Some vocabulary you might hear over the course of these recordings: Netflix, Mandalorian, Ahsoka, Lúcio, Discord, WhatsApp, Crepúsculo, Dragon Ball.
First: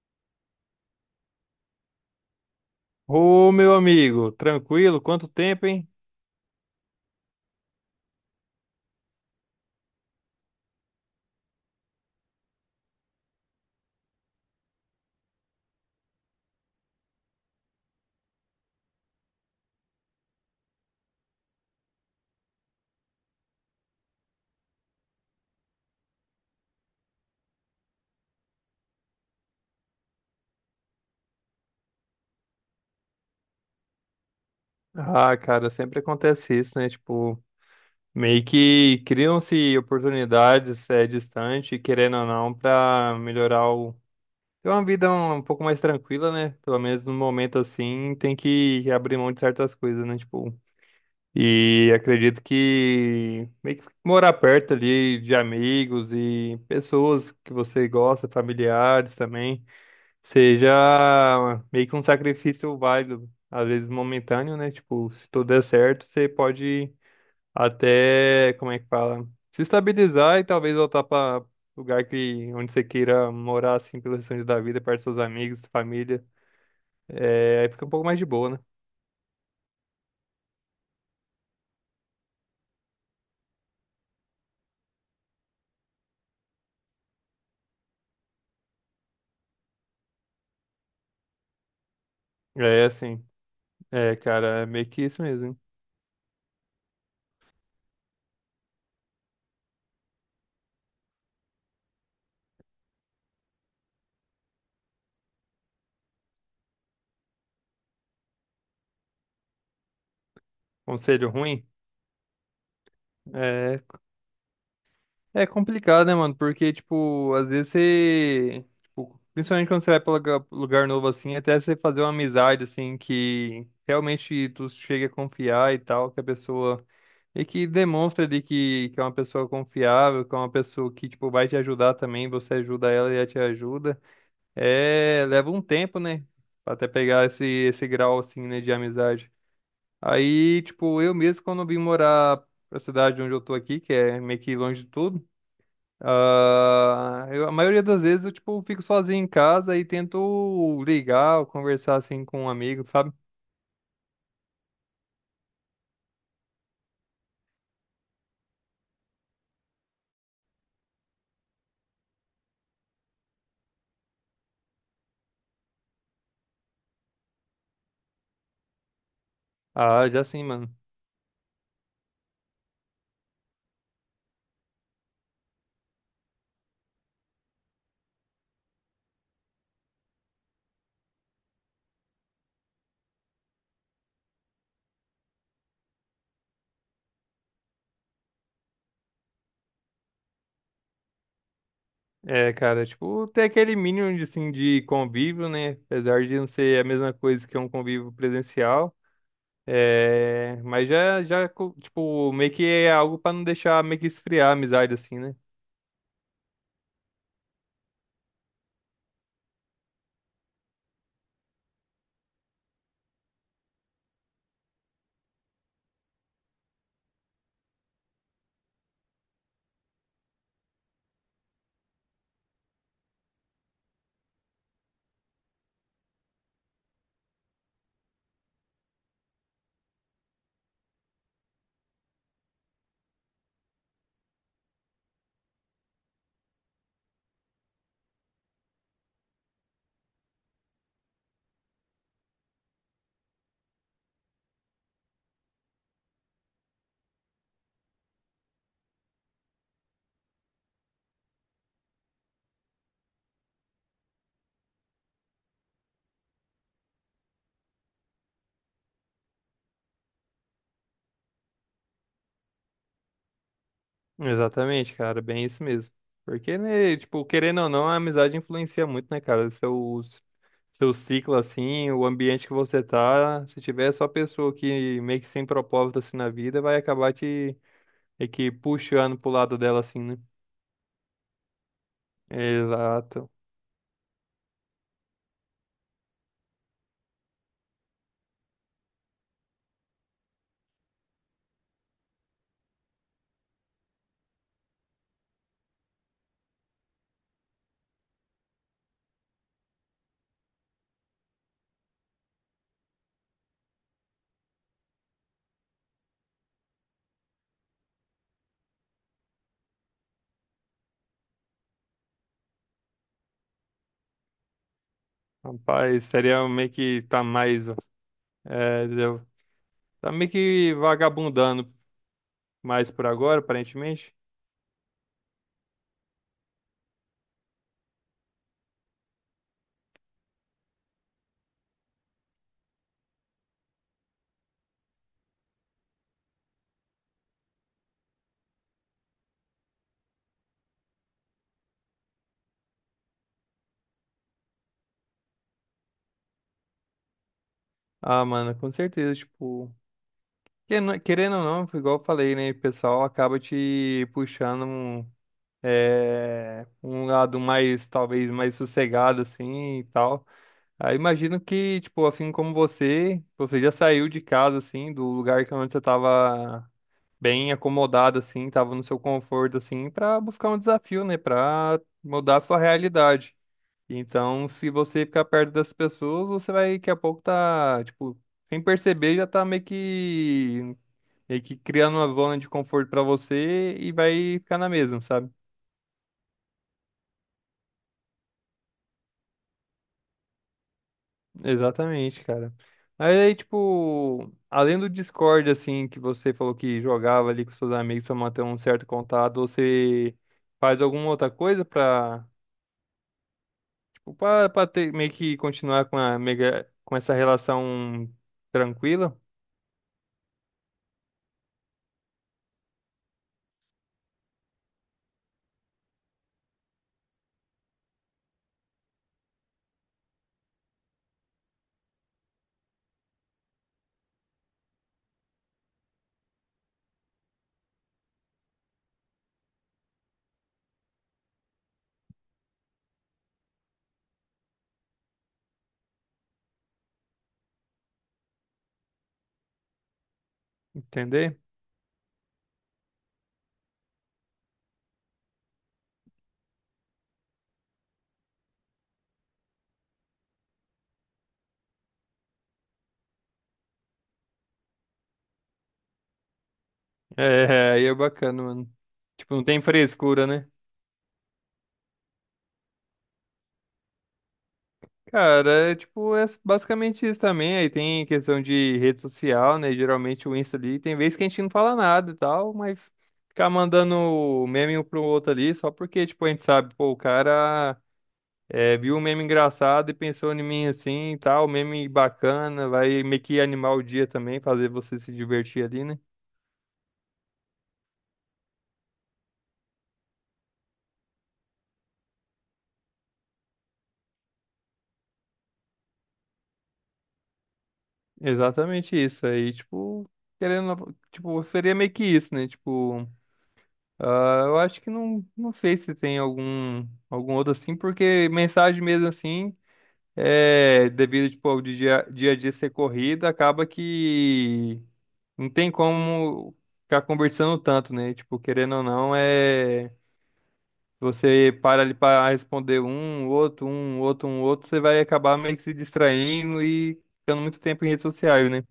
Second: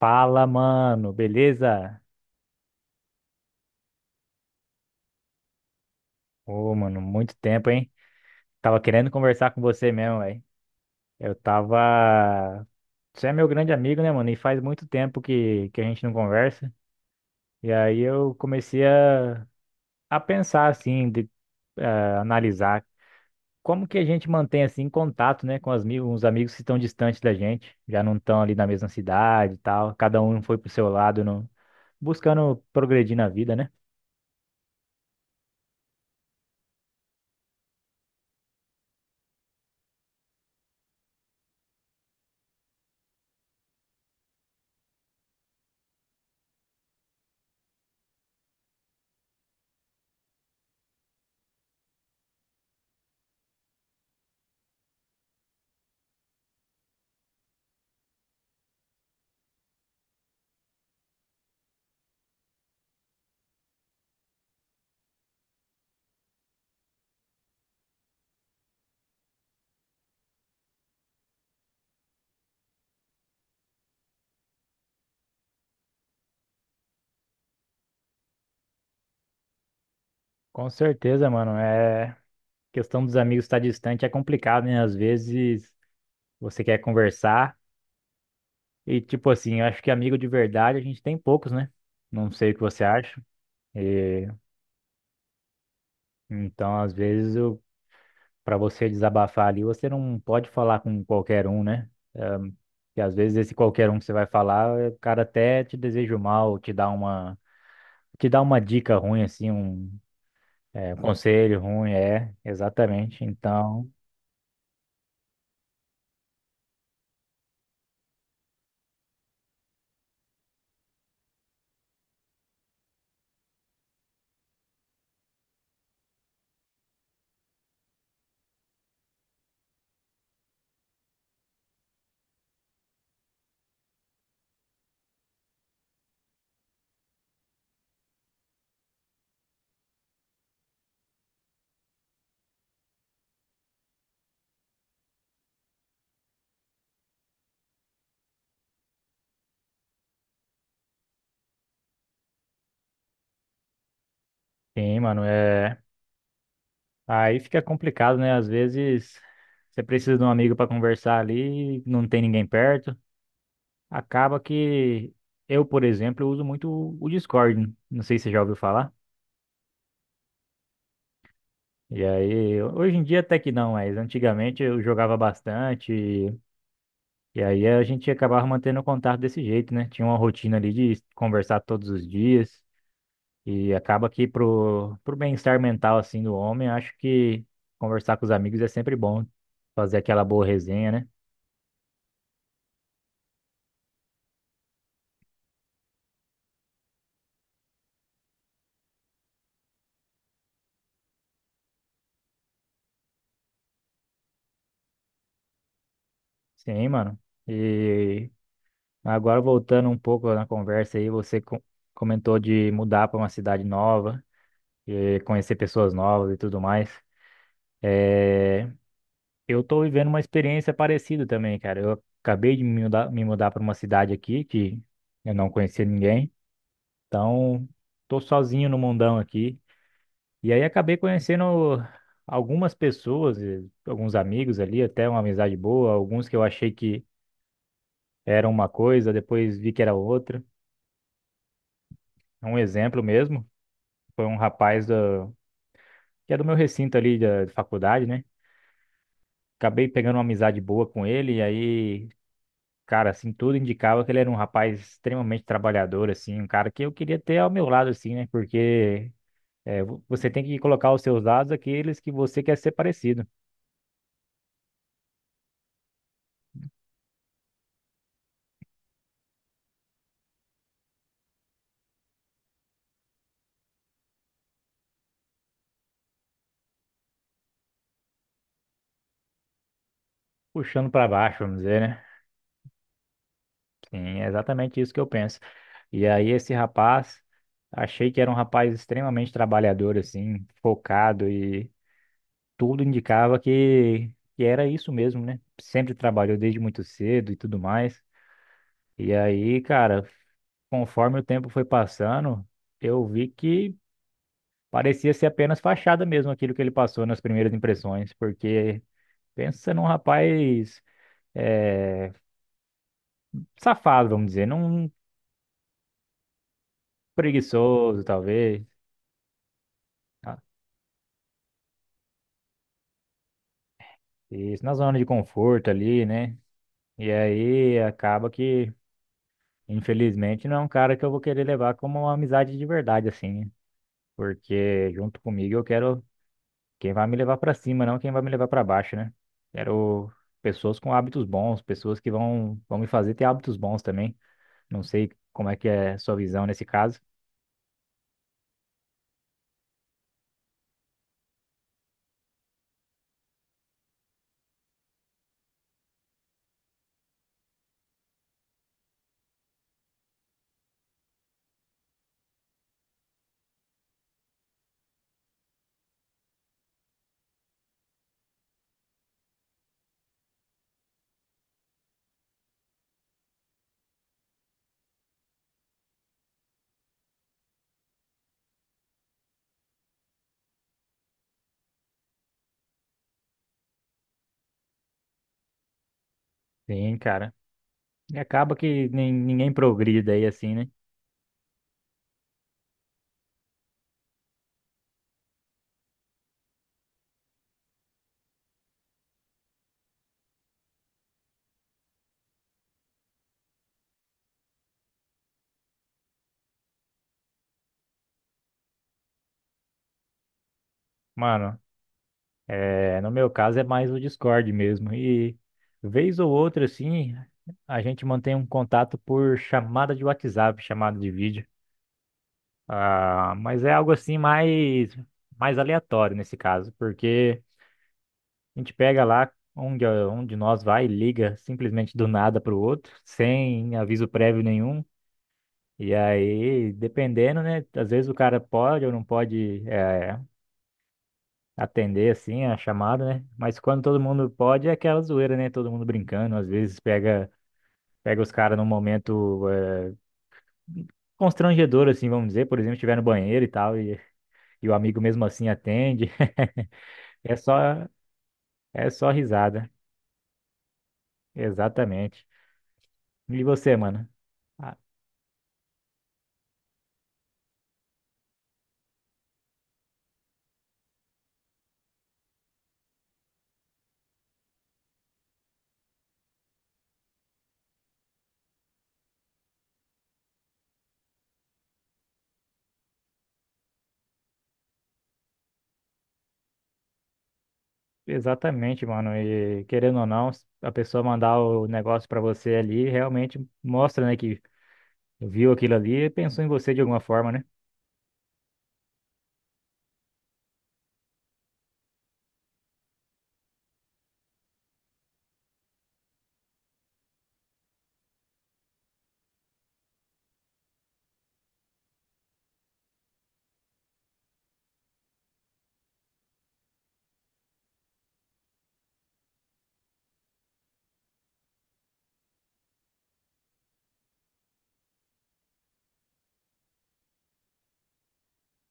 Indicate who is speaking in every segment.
Speaker 1: Fala, mano, beleza?
Speaker 2: Ô, meu amigo, tranquilo? Quanto tempo, hein?
Speaker 1: Ô, mano, muito tempo, hein? Tava querendo conversar com você mesmo, velho. Eu tava. Você é meu grande amigo, né, mano? E faz muito tempo que a gente não conversa. E aí eu comecei a pensar, assim, de eh, analisar como que a gente mantém, assim, contato, né, com os amigos que estão distantes da gente, já não estão ali na mesma cidade e tal, cada um foi pro seu lado, não buscando progredir na vida, né?
Speaker 2: Ah, cara, sempre acontece isso, né? Tipo, meio que criam-se oportunidades é, distante, querendo ou não, pra melhorar o. Ter uma vida um pouco mais tranquila, né? Pelo menos no momento assim, tem que abrir mão de certas coisas, né? Tipo, e acredito que meio que morar perto ali de amigos e pessoas que você gosta, familiares também. Seja meio que um sacrifício válido, às vezes momentâneo, né? Tipo, se tudo der certo, você pode até, como é que fala? Se estabilizar e talvez voltar para lugar que onde você queira morar, assim, pelo restante da vida, perto dos seus amigos, família. É, aí fica um pouco mais de boa, né?
Speaker 1: Com certeza, mano. É, questão dos amigos estar distante é complicado, né? Às vezes você quer conversar e, tipo assim, eu acho que amigo de verdade a gente tem poucos, né? Não sei o que você
Speaker 2: É,
Speaker 1: acha.
Speaker 2: assim, é,
Speaker 1: E
Speaker 2: cara, é meio que isso mesmo. Hein?
Speaker 1: então, às vezes, eu, para você desabafar ali, você não pode falar com qualquer um, né? Um, e às vezes esse qualquer um que você vai falar, é, o cara até te deseja o mal, te dá uma dica ruim, assim, um, é, um
Speaker 2: Conselho
Speaker 1: conselho
Speaker 2: ruim?
Speaker 1: ruim, é, exatamente.
Speaker 2: É,
Speaker 1: Então,
Speaker 2: é complicado, né, mano? Porque, tipo, às vezes você. Tipo, principalmente quando você vai pra lugar novo, assim, até você fazer uma amizade, assim, que realmente tu chega a confiar e tal, que a pessoa. E que demonstra de que é uma pessoa confiável, que é uma pessoa que, tipo, vai te ajudar também, você ajuda ela e ela te ajuda. É. Leva um tempo, né? Pra até pegar esse grau, assim, né, de amizade. Aí, tipo, eu mesmo, quando vim morar pra cidade onde eu tô aqui, que é meio que longe de tudo. Ah, eu- a maioria das vezes eu, tipo, fico sozinho em casa e tento ligar ou conversar, assim, com um amigo, sabe?
Speaker 1: sim, mano, é. Aí fica complicado, né? Às vezes você precisa de um amigo para conversar ali, não tem ninguém perto. Acaba que eu, por exemplo, uso muito o Discord. Não sei se você já ouviu falar.
Speaker 2: Ah, já sim, mano.
Speaker 1: E aí, hoje em dia até que não, mas antigamente eu jogava bastante. E aí a gente acabava mantendo o contato desse jeito, né? Tinha uma rotina ali de conversar todos os dias. E acaba que pro bem-estar mental assim do homem, acho que conversar com os amigos é sempre bom. Fazer aquela boa resenha, né?
Speaker 2: É, cara, tipo, ter aquele mínimo, de, assim, de convívio, né? Apesar de não ser a mesma coisa que um convívio presencial. É, mas já, já, co- tipo, meio que é algo pra não deixar meio que esfriar a amizade, assim, né?
Speaker 1: Sim, mano. E agora voltando um pouco na conversa aí, comentou de mudar para uma cidade nova, e conhecer pessoas novas e tudo mais. É, eu tô vivendo uma experiência parecida também, cara. Eu acabei me mudar para uma cidade aqui que eu não conhecia ninguém. Então, tô sozinho no mundão aqui. E aí acabei conhecendo algumas pessoas, e alguns amigos ali, até uma amizade boa, alguns que eu achei que era uma coisa, depois vi que era outra. É um exemplo mesmo. Foi um rapaz da que é do meu recinto ali da de faculdade, né? Acabei pegando uma amizade boa com ele, e aí, cara, assim, tudo indicava que ele era um rapaz extremamente trabalhador, assim, um cara que eu queria ter ao meu lado, assim, né? Porque é, você tem que colocar os seus lados aqueles que você quer ser parecido,
Speaker 2: Exatamente, cara, bem isso mesmo. Porque, né, tipo, querendo ou não, a amizade influencia muito, né, cara? Seu ciclo, assim, o ambiente que você tá, se tiver só pessoa que meio que sem propósito, assim, na vida, vai acabar te, meio que puxando pro lado dela, assim, né?
Speaker 1: puxando pra baixo, vamos dizer, né?
Speaker 2: Exato.
Speaker 1: Sim, é exatamente isso que eu penso. E aí, esse rapaz, achei que era um rapaz extremamente trabalhador, assim, focado e tudo indicava que era isso mesmo, né? Sempre trabalhou desde muito cedo e tudo mais. E aí, cara, conforme o tempo foi passando, eu vi que parecia ser apenas fachada mesmo aquilo que ele passou nas primeiras impressões, porque pensa num rapaz eh, safado, vamos dizer, num
Speaker 2: Rapaz, seria meio que tá mais,
Speaker 1: preguiçoso, talvez,
Speaker 2: é, entendeu? Tá meio
Speaker 1: tá?
Speaker 2: que vagabundando mais por agora, aparentemente.
Speaker 1: Isso na zona de conforto ali, né? E aí acaba que, infelizmente, não é um cara que eu vou querer levar como uma amizade de verdade, assim, né? Porque junto comigo eu quero quem vai me levar para cima, não quem vai me levar para baixo, né? Quero pessoas com hábitos bons, pessoas que vão, vão me fazer ter hábitos bons também. Não sei como é que é a sua visão nesse caso.
Speaker 2: Ah, mano, com certeza, tipo... Que não- querendo ou não, igual eu falei, né? O pessoal acaba te puxando um, é, um lado mais, talvez, mais sossegado, assim, e tal. Aí imagino que, tipo, assim como você, você já saiu de casa, assim, do lugar que onde você tava bem acomodado, assim, tava no seu conforto, assim, pra buscar um desafio, né? Pra mudar a sua realidade. Então, se você ficar perto das pessoas, você vai, daqui a pouco, tá, tipo, sem perceber, já tá meio que meio que criando uma zona de conforto pra você e vai ficar na mesma, sabe?
Speaker 1: Sim, cara. E acaba que nem, ninguém progride daí assim, né?
Speaker 2: Exatamente, cara. Mas aí, tipo, além do Discord, assim, que você falou que jogava ali com seus amigos pra manter um certo contato, você faz alguma outra coisa pra, tipo, pra ter, meio que continuar com a mega, com essa relação tranquila,
Speaker 1: Mano, é, no meu caso é mais o Discord mesmo. E vez ou outra, assim, a gente mantém um contato por chamada de WhatsApp, chamada de vídeo. Ah, mas é algo assim mais, mais aleatório nesse caso, porque a gente pega lá onde nós vai e liga simplesmente do nada para o outro, sem aviso prévio nenhum. E aí, dependendo, né? Às vezes o cara pode ou não pode
Speaker 2: entender?
Speaker 1: atender assim a chamada, né? Mas quando todo mundo pode, é aquela zoeira, né? Todo mundo brincando, às vezes pega, pega os caras num momento constrangedor, assim, vamos dizer, por exemplo, estiver no banheiro e tal, e o amigo mesmo assim atende. É só,
Speaker 2: É, aí é bacana, mano.
Speaker 1: é só
Speaker 2: Tipo, não tem
Speaker 1: risada.
Speaker 2: frescura, né?
Speaker 1: Exatamente. E você, mano? Ah,
Speaker 2: Cara, é tipo, é basicamente isso também. Aí tem questão de rede social, né? Geralmente o Insta ali, tem vezes que a gente não fala nada e tal, mas ficar mandando meme um pro outro ali, só porque, tipo, a gente sabe, pô, o cara é, viu um meme engraçado e pensou em mim assim e tal, meme bacana, vai meio que animar o dia também, fazer você se divertir ali, né?
Speaker 1: exatamente, mano. E querendo ou não, a pessoa mandar o negócio pra você ali realmente mostra, né, que viu aquilo ali e pensou em você de alguma forma, né?
Speaker 2: Exatamente isso. Aí, tipo, querendo, tipo, seria meio que isso, né? Tipo. Ah, eu acho que não, não sei se tem algum, algum outro assim, porque mensagem mesmo assim, é, devido tipo, ao dia, dia a dia ser corrida, acaba que não tem como ficar conversando tanto, né? Tipo, querendo ou não, é você para ali para responder um, outro, um, outro, um, outro, você vai acabar meio que se distraindo e ficando muito tempo em redes sociais, né?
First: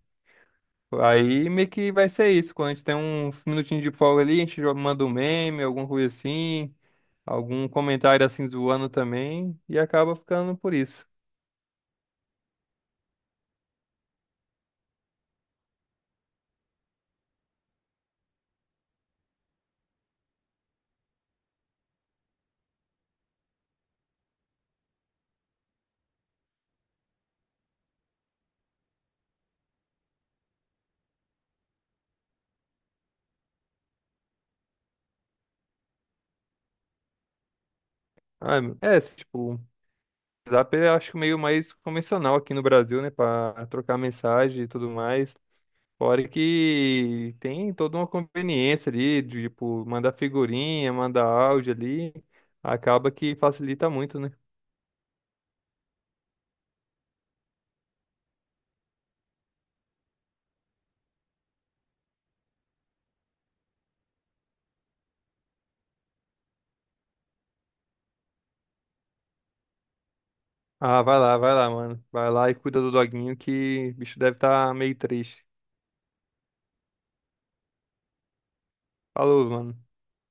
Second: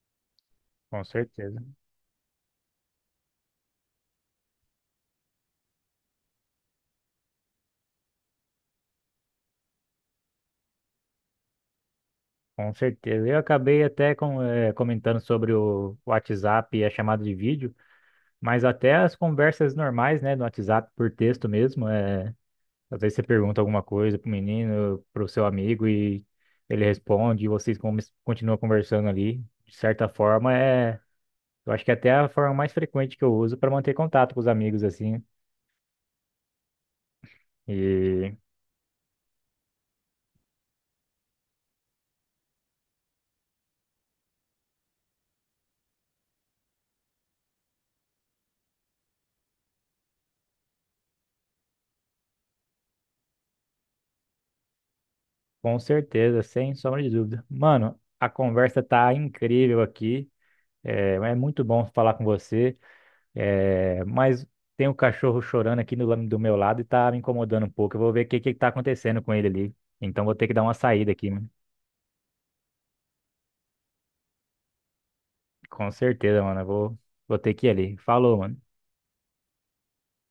Speaker 1: Com
Speaker 2: Aí
Speaker 1: certeza.
Speaker 2: meio que vai ser isso, quando a gente tem um minutinho de folga ali, a gente joga- manda um meme, alguma coisa assim algum comentário assim zoando também e acaba ficando por isso.
Speaker 1: Com certeza. Eu acabei até com, eh, comentando sobre o WhatsApp e a chamada de vídeo, mas até as conversas normais, né, no WhatsApp por texto mesmo, eh, às vezes você pergunta alguma coisa pro menino, pro seu amigo e ele responde e continuam conversando ali. De certa forma, é, eu acho que é até é a forma mais frequente que eu uso para manter contato com os amigos assim. E
Speaker 2: Ah, é, assim, tipo, o Zap é acho que meio mais convencional aqui no Brasil, né, para trocar mensagem e tudo mais. Fora que tem toda uma conveniência ali, de, tipo, mandar figurinha, mandar áudio ali, acaba que facilita muito, né?
Speaker 1: com certeza, sem sombra de dúvida. Mano, a conversa tá incrível aqui. É, é muito bom falar com você. É, mas tem um cachorro chorando aqui do meu lado e tá me incomodando um pouco. Eu vou ver o que que tá acontecendo com ele ali. Então vou ter que dar uma
Speaker 2: Ah,
Speaker 1: saída aqui, mano.
Speaker 2: vai lá, mano. Vai lá e cuida do doguinho que o bicho deve estar meio triste.
Speaker 1: Com certeza, mano. Eu vou, vou ter que ir ali. Falou, mano.
Speaker 2: Falou, mano.